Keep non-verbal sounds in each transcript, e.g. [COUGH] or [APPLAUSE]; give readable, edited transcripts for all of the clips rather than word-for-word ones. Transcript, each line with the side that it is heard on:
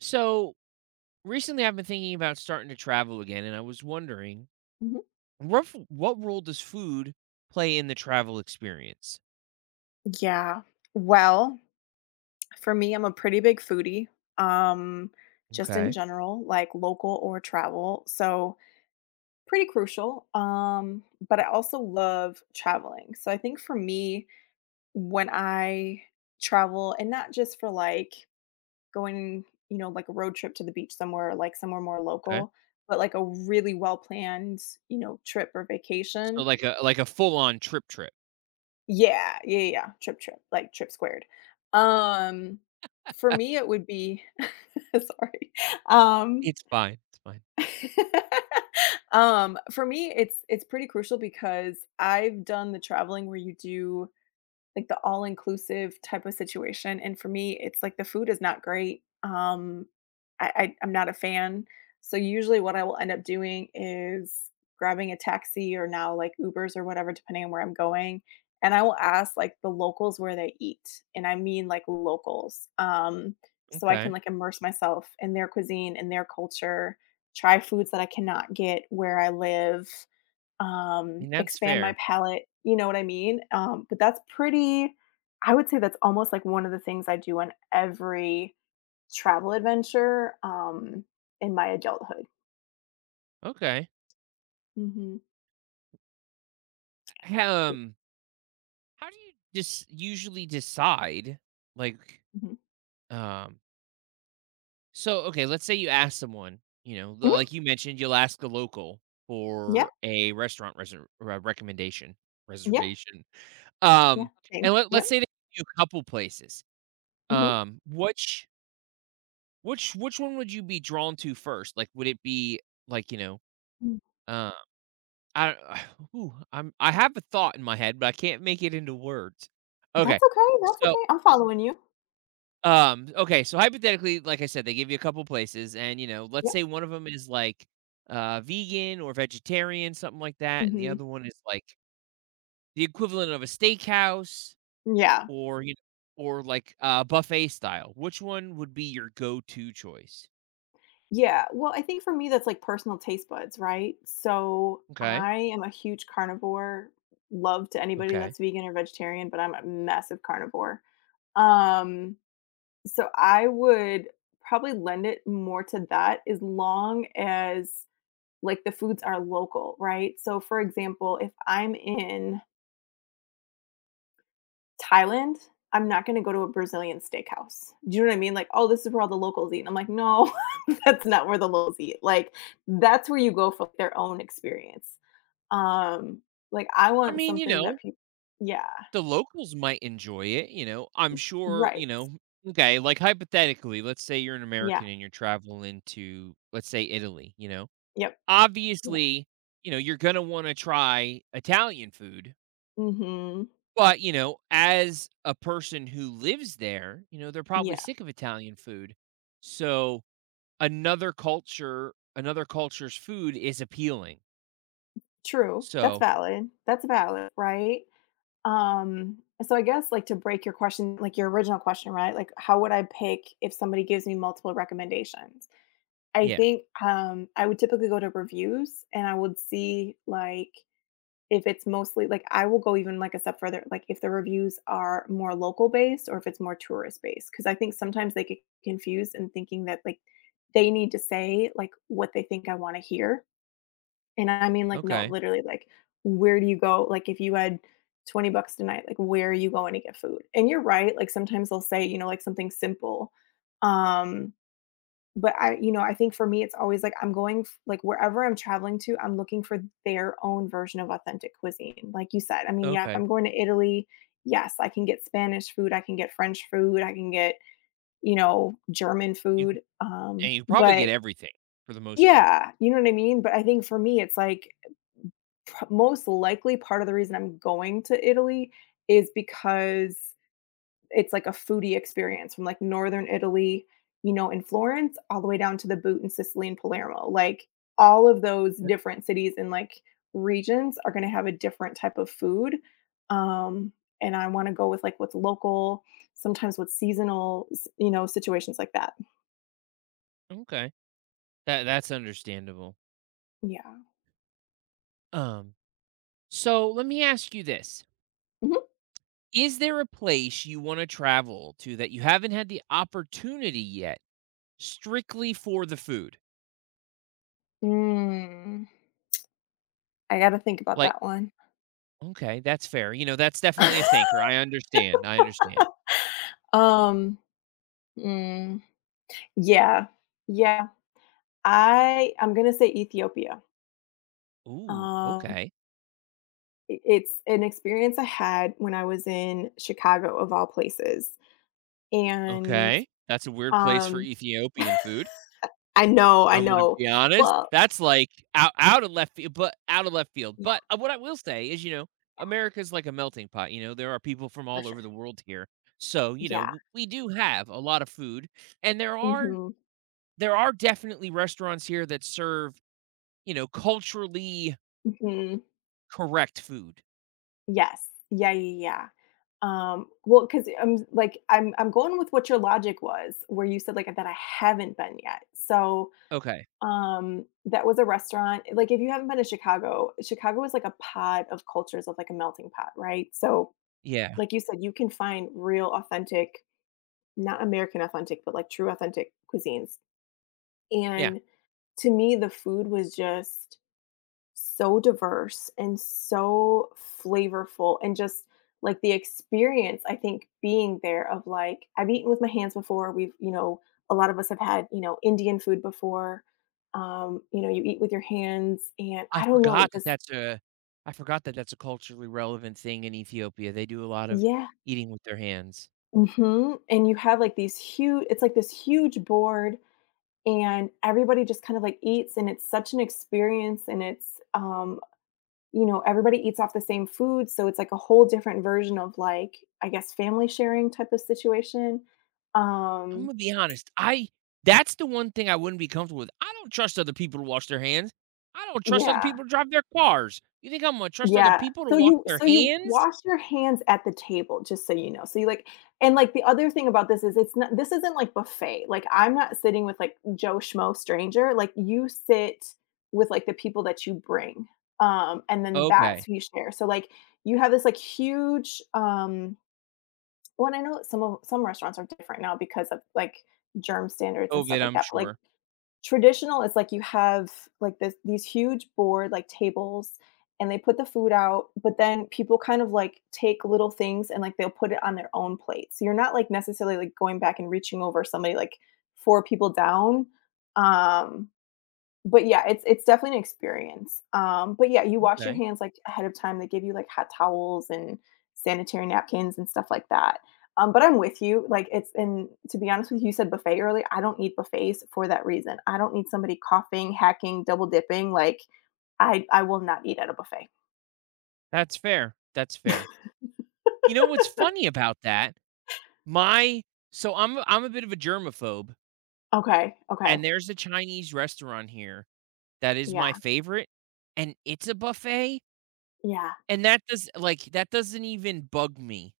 right: So recently, I've been thinking about starting to travel again, and I was wondering
left: Mhm.
right: what role does food play in the travel experience?
left: Yeah. Well, for me, I'm a pretty big foodie, um, just in
right: Okay,
left: general, like local or travel. So, pretty crucial. But I also love traveling. So, I think for me, when I travel, and not just for like going, you know, like a road trip to the beach somewhere, like somewhere more
right: okay.
left: local, but like a really well planned, you know, trip or
right: So
left: vacation.
right: like a full on trip trip.
left: Yeah, yeah, yeah, yeah, trip, trip, like trip squared. Um, for me, it would be [LAUGHS] sorry. Um,
right: It's fine. It's fine.
left: [LAUGHS] for me, it's pretty crucial because I've done the traveling where you do like the all inclusive type of situation. And for me, it's like the food is not great. I'm not a fan. So usually, what I will end up doing is grabbing a taxi or now like Ubers or whatever, depending on where I'm going. And I will ask like the locals where they eat, and I mean like locals. So I
right: Okay.
left: can
right: I
left: like immerse myself in their cuisine and their culture, try foods that I cannot get where I live,
right: mean that's
left: expand my
right: fair.
left: palette, you know what I mean? But that's pretty— I would say that's almost like one of the things I do on every travel adventure, in my adulthood.
right: Okay.
left: Mhm.
right: Um, how do you just usually decide? Like,
left: Mhm.
right: um, so, okay, let's say you ask someone. You know,
left: Mhm.
right: like you mentioned, you'll ask a local
left: Yeah,
right: for a restaurant recommendation,
left: yeah,
right: reservation.
left: yeah,
right: Um, and
left: same. Yep.
right: let's say they give you a couple places.
left: Mhm.
right: Which which one would you be drawn to first? Like, would it be like, you know,
left: Mm.
right: uh, I... [SIGHS] ooh, I have a thought in my head, but I can't make it into words. Okay.
left: That's okay, that's
right: So,
left: okay. I'm following you.
right: okay, so hypothetically, like I said, they give you a couple places and, you know, let's
left: Yep.
right: say one of them is like, vegan or vegetarian, something like that, and the
left: Mhm.
right: other one is like the equivalent of a steakhouse.
left: Yeah.
right: Or, you know, or like, buffet style, which one would be your go-to choice?
left: Yeah, well, I think for me that's like personal taste buds, right? So
right: Okay,
left: I am a huge carnivore. Love to anybody
right: okay.
left: that's vegan or vegetarian, but I'm a massive carnivore. Um, so I would probably lend it more to that as long as like the foods are local, right? So for example, if I'm in Thailand, I'm not going to go to a Brazilian steakhouse. Do you know what I mean? Like, oh, this is where all the locals eat. And I'm like, no, [LAUGHS] that's not where the locals eat. Like, that's where you go for their own experience. Um, like, I
right: I
left: want
right: mean, you
left: something that
right: know,
left: people— yeah,
right: the locals might enjoy it, you know, I'm sure,
left: right,
right: okay, like, hypothetically, let's say you're an
left: yeah,
right: American and you're traveling to, let's say, Italy, you know?
left: yep,
right: Obviously, you know, you're gonna wanna try Italian food,
left: mm hmm,
right: but, you know, as a person who lives there, you know, they're probably
left: yeah,
right: sick of Italian food. So another culture's food is appealing.
left: true. That's
right: So,
left: valid. That's valid, right? Um, so I guess like to break your question, like your original question, right? Like, how would I pick if somebody gives me multiple recommendations? I
right: yeah.
left: think, I would typically go to reviews and I would see, like, if it's mostly like, I will go even, like, a step further, like, if the reviews are more local based or if it's more tourist based, because I think sometimes they get confused in thinking that, like, they need to say, like, what they think I wanna hear, and I mean, like, no,
right: Okay.
left: literally, like, where do you go, like, if you had 20 bucks tonight, like, where are you going to get food? And you're right, like, sometimes they'll say, you know, like, something simple, um, but I, you know, I think for me, it's always like I'm going f- like, wherever I'm traveling to, I'm looking for their own version of authentic cuisine, like you said. I mean, yeah, if
right: Okay.
left: I'm going to Italy, yes, I can get Spanish food, I can get French food, I can get, you know, German
right: You c
left: food,
right: and you probably
left: but
right: get everything for the most part.
left: yeah, you know what I mean? But I think for me, it's like, p- most likely part of the reason I'm going to Italy is because it's like a foodie experience from like northern Italy, you know, in Florence all the way down to the boot in Sicily and Palermo. Like all of those different cities and like regions are going to have a different type of food. Um and I want to go with like what's local, sometimes what's seasonal, you know, situations like that.
right: Okay. That's understandable.
left: Yeah.
right: Um, so let me ask you this.
left: Mhm.
right: Is there a place you wanna travel to that you haven't had the opportunity yet, strictly for the food?
left: Mm, I got to think about
right: Like,
left: that one.
right: okay, that's fair. You know, that's definitely a
left: [LAUGHS]
right: thinker. I understand. I understand.
left: Um, mm, yeah, yeah. I'm gonna say Ethiopia.
right: Ooh,
left: Um,
right: okay.
left: it's an experience I had when I was in Chicago, of all places, and,
right: Okay. That's a weird place for
left: um
right: Ethiopian food.
left: I know, I
right: I'm gonna
left: know.
right: be honest,
left: Well,
right: that's, like, out of left field, but out of left field,
left: yeah,
right: but, what I will say is, you know, America's like a melting pot. You know, there are people from
left: for
right: all
left: sure.
right: over the world here, so, you know,
left: Yeah.
right: w we do have a lot of food, and
left: Mhm.
right: there are definitely restaurants here that serve, you know, culturally
left: Mhm.
right: correct food.
left: Yes. Yeah, yeah, yeah. Well, because 'cause I'm like, I'm going with what your logic was, where you said, like, that I haven't been yet. So,
right: Okay,
left: that was a restaurant, like, if you haven't been to Chicago, Chicago is like a pod of cultures of, like, a melting pot, right? So,
right: yeah,
left: like you said, you can find real authentic— not American authentic, but like true authentic cuisines.
right: yeah,
left: And to me, the food was just so diverse and so flavorful and just like the experience, I think, being there of like I've eaten with my hands before. We've, you know, a lot of us have had, you know, Indian food before. You know, you eat with your hands and
right: I
left: I don't know,
right: forgot that
left: just
right: that's a I forgot that that's a culturally relevant thing in Ethiopia. They do a lot of
left: yeah.
right: eating with their hands.
left: Hmm. And you have like these huge— it's like this huge board and everybody just kind of like eats and it's such an experience and it's, you know, everybody eats off the same food so it's like a whole different version of, like, I guess, family sharing type of situation.
right: I'm
left: um
right: gonna be honest. I that's the one thing I wouldn't be comfortable with. I don't trust other people to wash their hands. I don't trust other
left: yeah.
right: people to drive their cars. You think I'm gonna trust other
left: Yeah.
right: people to
left: So
right: wash
left: you—
right: their
left: so you
right: hands?
left: wash your hands at the table, just so you know. So you like— and like the other thing about this is it's not— this isn't like buffet. Like I'm not sitting with like Joe Schmo stranger. Like you sit with like the people that you bring. Um, and then that's
right: Okay.
left: who you share. So like you have this like huge, well, and I know that some restaurants are different now because of like germ standards and stuff
right: COVID,
left: like
right: I'm
left: that. But like,
right: sure.
left: traditional is like you have, like, this— these huge board, like, tables, and they put the food out, but then people kind of, like, take little things and, like, they'll put it on their own plate. So you're not, like, necessarily, like, going back and reaching over somebody, like, 4 people down. Um, but yeah, it's definitely an experience. But yeah, you wash your
right: Okay.
left: hands, like, ahead of time. They give you, like, hot towels and sanitary napkins and stuff like that. But I'm with you, like, it's— and to be honest with you, you said buffet earlier. I don't need buffets for that reason. I don't need somebody coughing, hacking, double dipping, like, I will not eat at a buffet.
right: That's fair. That's fair. You know what's funny about that? My so I'm a bit of a germaphobe,
left: Okay, okay.
right: and there's a Chinese restaurant here that is my
left: Yeah,
right: favorite, and it's a buffet,
left: yeah.
right: and that doesn't even bug me.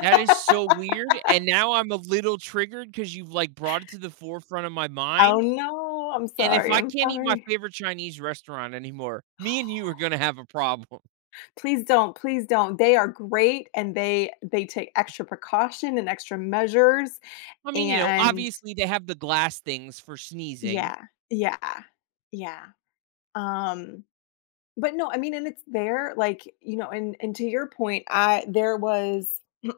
right: That is so weird, and now I'm a little triggered because 'cause you've, like, brought it to the forefront of my
left: Oh,
right: mind,
left: no. I'm
right: and if
left: sorry,
right: I
left: I'm
right: can't eat my
left: sorry.
right: favorite Chinese restaurant anymore, me and you are gonna have a problem.
left: Please don't, please don't. They are great and they take extra precaution and extra measures
right: I mean, you know,
left: and
right: obviously, they have the glass things for sneezing.
left: yeah, yeah, yeah. Um, but no, I mean, and it's there, like, you know, and to your point, I— there was [CLEARS THROAT]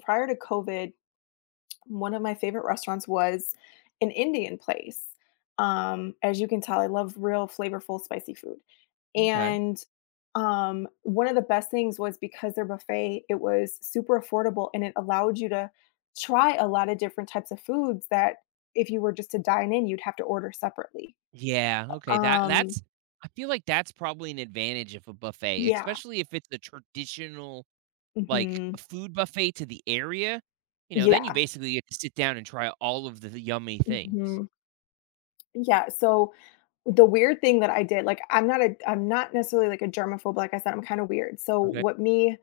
left: prior to COVID, one of my favorite restaurants was an Indian place. As you can tell, I love real flavorful spicy food.
right: Okay.
left: And one of the best things was because their buffet, it was super affordable and it allowed you to try a lot of different types of foods that if you were just to dine in, you'd have to order separately.
right: Yeah, okay, that
left: Um,
right: that's I feel like that's probably an advantage of a buffet,
left: yeah.
right: especially if it's a traditional, like,
left: Hmm.
right: food buffet to the area. You know, then you
left: Yeah.
right: basically get to sit down and try all of the yummy things.
left: Hmm. Yeah. So the weird thing that I did, like, I'm not necessarily, like, a germaphobe, like I said, I'm kinda weird, so
right: Okay,
left: what me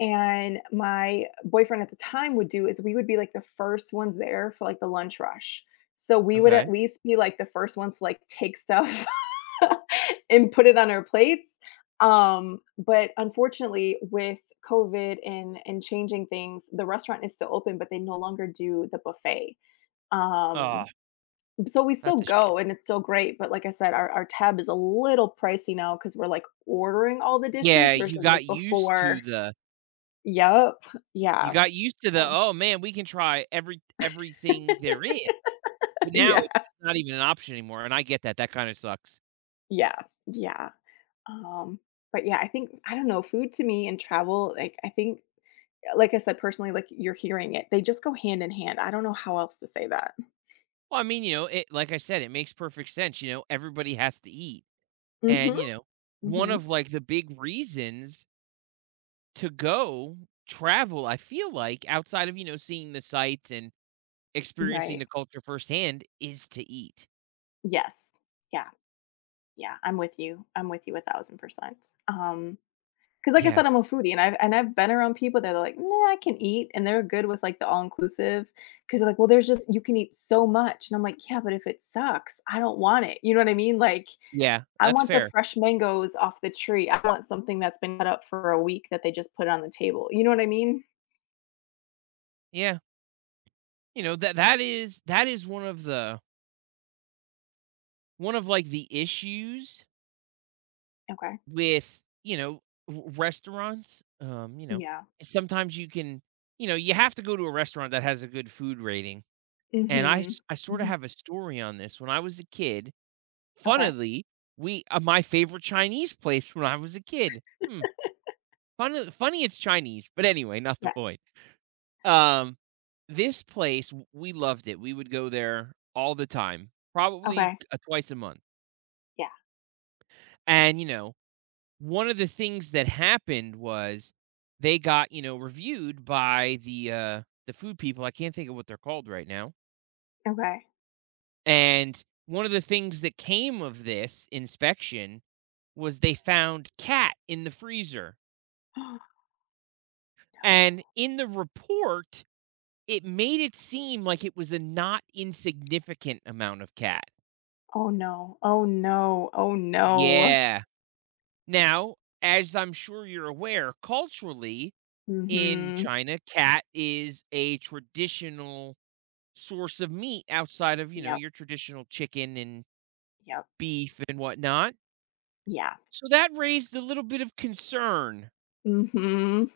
left: and my boyfriend at the time would do is we would be, like, the first ones there for, like, the lunch rush. So we would
right: okay.
left: at least be, like, the first ones to, like, take stuff [LAUGHS] and put it on our plates, but unfortunately, with COVID and changing things, the restaurant is still open, but they no longer do the buffet,
right: Aw.
left: um so we still
right: That's a shame.
left: go and it's still great, but like I said, our— our tab is a little pricey now because 'cause we're, like, ordering all the
right: Yeah,
left: dishes versus, like, before. Yup.
right: you
left: Yeah.
right: got used to the,
left: So
right: "Oh, man, we can try everything there is," but now
left: [LAUGHS] yeah.
right: it's not even an option anymore, and I get that, that kinda sucks.
left: Yeah. Yeah. Um, but yeah, I think I don't know, food to me and travel, like, I think like I said, personally, like, you're hearing it. They just go hand in hand. I don't know how else to say that.
right: Well, I mean, you know, it, like I said, it makes perfect sense. You know, everybody has to eat, and,
left: Mhm.
right: you know, one
left: Mhm.
right: of, like, the big reasons to go travel, I feel like, outside of, you know, seeing the sights and experiencing
left: Right.
right: the culture firsthand, is to eat.
left: Yes. Yeah. Yeah. I'm with you. I'm with you 1000%. 'Cause like I
right: Yeah,
left: said, I'm a foodie and I've been around people that are like, "Nah, I can eat," and they're good with, like, the all-inclusive 'cause they're like, "Well, there's just you can eat so much," and I'm like, "Yeah, but if it sucks, I don't want it." You know what I mean? Like,
right: yeah,
left: I
right: that's
left: want the
right: fair.
left: fresh mangoes off the tree. I want something that's been cut up for a week that they just put on the table. You know what I mean?
right: Yeah. You know, that is one of like, the issues
left: Okay.
right: with, you know, r restaurants. You know,
left: Yeah.
right: sometimes you know, you have to go to a restaurant that has a good food rating, and
left: Mhm.
right: I sorta
left: Mhm.
right: have a story on this. When I was a kid,
left: Okay.
right: funnily, we my favorite Chinese place when I was a kid, hmm, funny it's Chinese, but anyway, not the
left: Yeah.
right: point. Um, this place, w we loved it. We would go there all the time, probably,
left: Okay.
right: twice a month.
left: Yeah.
right: And, you know, one of the things that happened was they got, you know, reviewed by the food people. I can't think of what they're called right now.
left: Okay.
right: And one of the things that came of this inspection was they found cat in the freezer.
left: [GASPS] No.
right: And in the report, it made it seem like it was a not insignificant amount of cat.
left: Oh, no. Oh, no. Oh, no.
right: Yeah. Now, as I'm sure you're aware, culturally, in
left: Mhm.
right: China, cat is a traditional source of meat outside of, you know,
left: Yep.
right: your traditional chicken and
left: Yep.
right: beef and whatnot.
left: Yeah.
right: So that raised a little bit of concern.
left: Mhm.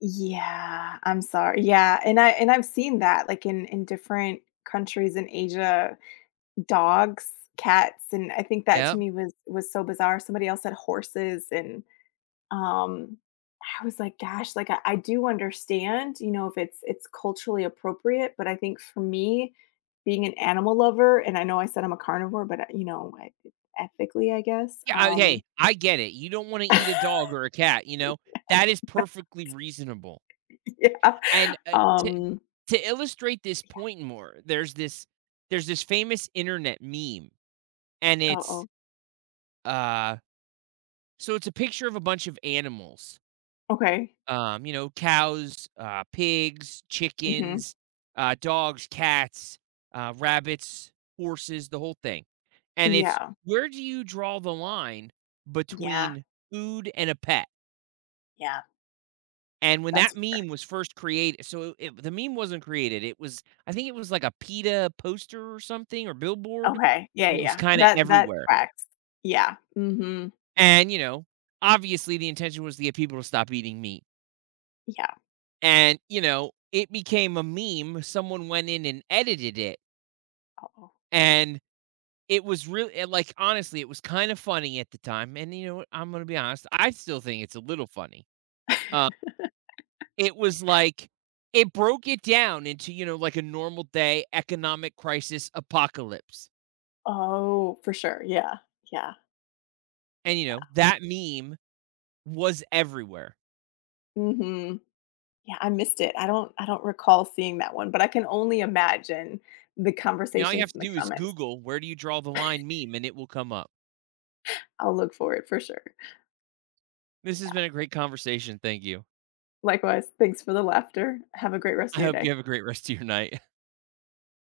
left: Yeah, I'm sorry. Yeah, and I've seen that like in different countries in Asia, dogs, cats, and I think that
right: Yeah,
left: to me was so bizarre. Somebody else said horses and um I was like, gosh, like I do understand, you know, if it's culturally appropriate, but I think for me, being an animal lover, and I know I said I'm a carnivore, but you know, I, ethically, I guess.
right: yeah. I, hey, I get it. You don't want to eat a dog or a cat, you know. That is perfectly reasonable.
left: [LAUGHS] Yeah.
right: And to,
left: Um.
right: to illustrate this point more, there's this famous internet meme, and it's
left: Oh.
right: uh so it's a picture of a bunch of animals,
left: Okay.
right: you know, cows, pigs,
left: Mhm.
right: chickens, dogs, cats, rabbits, horses, the whole thing. And it's,
left: Yeah.
right: where do you draw the line
left: Yeah.
right: between food and a pet?
left: Yeah.
right: And when
left: That's
right: that
left: fair.
right: meme was first created... The meme wasn't created. It was, I think, it was like a PETA poster or something, or billboard.
left: Okay. Yeah,
right: And it was
left: yeah.
right: kind of
left: That— that
right: everywhere.
left: tracks. Yeah. Mhm.
right: And, you know, obviously the intention was to get people to stop eating meat.
left: Yeah.
right: And, you know, it became a meme. Someone went in and edited it.
left: Oh.
right: And it was really, like, honestly, it was kind of funny at the time. And you know what? I'm gonna be honest, I still think it's a little funny. Uh, it was like, it broke it down into, you know, like, a normal day, economic crisis, apocalypse.
left: Oh, for sure. Yeah. Yeah.
right: And you
left: Yeah.
right: know, that meme was everywhere.
left: Mhm. Yeah, I missed it. I don't recall seeing that one, but I can only imagine the
right: I mean, all you
left: conversations
right: have
left: in
right: to
left: the
right: do is
left: comments.
right: Google "where do you draw the line meme" and it will come up.
left: I'll look for it for sure.
right: This has
left: Yeah.
right: been a great conversation. Thank you.
left: Likewise, thanks for the laughter. Have a great rest
right: I
left: of your
right: hope you
left: day.
right: have a great rest of your night.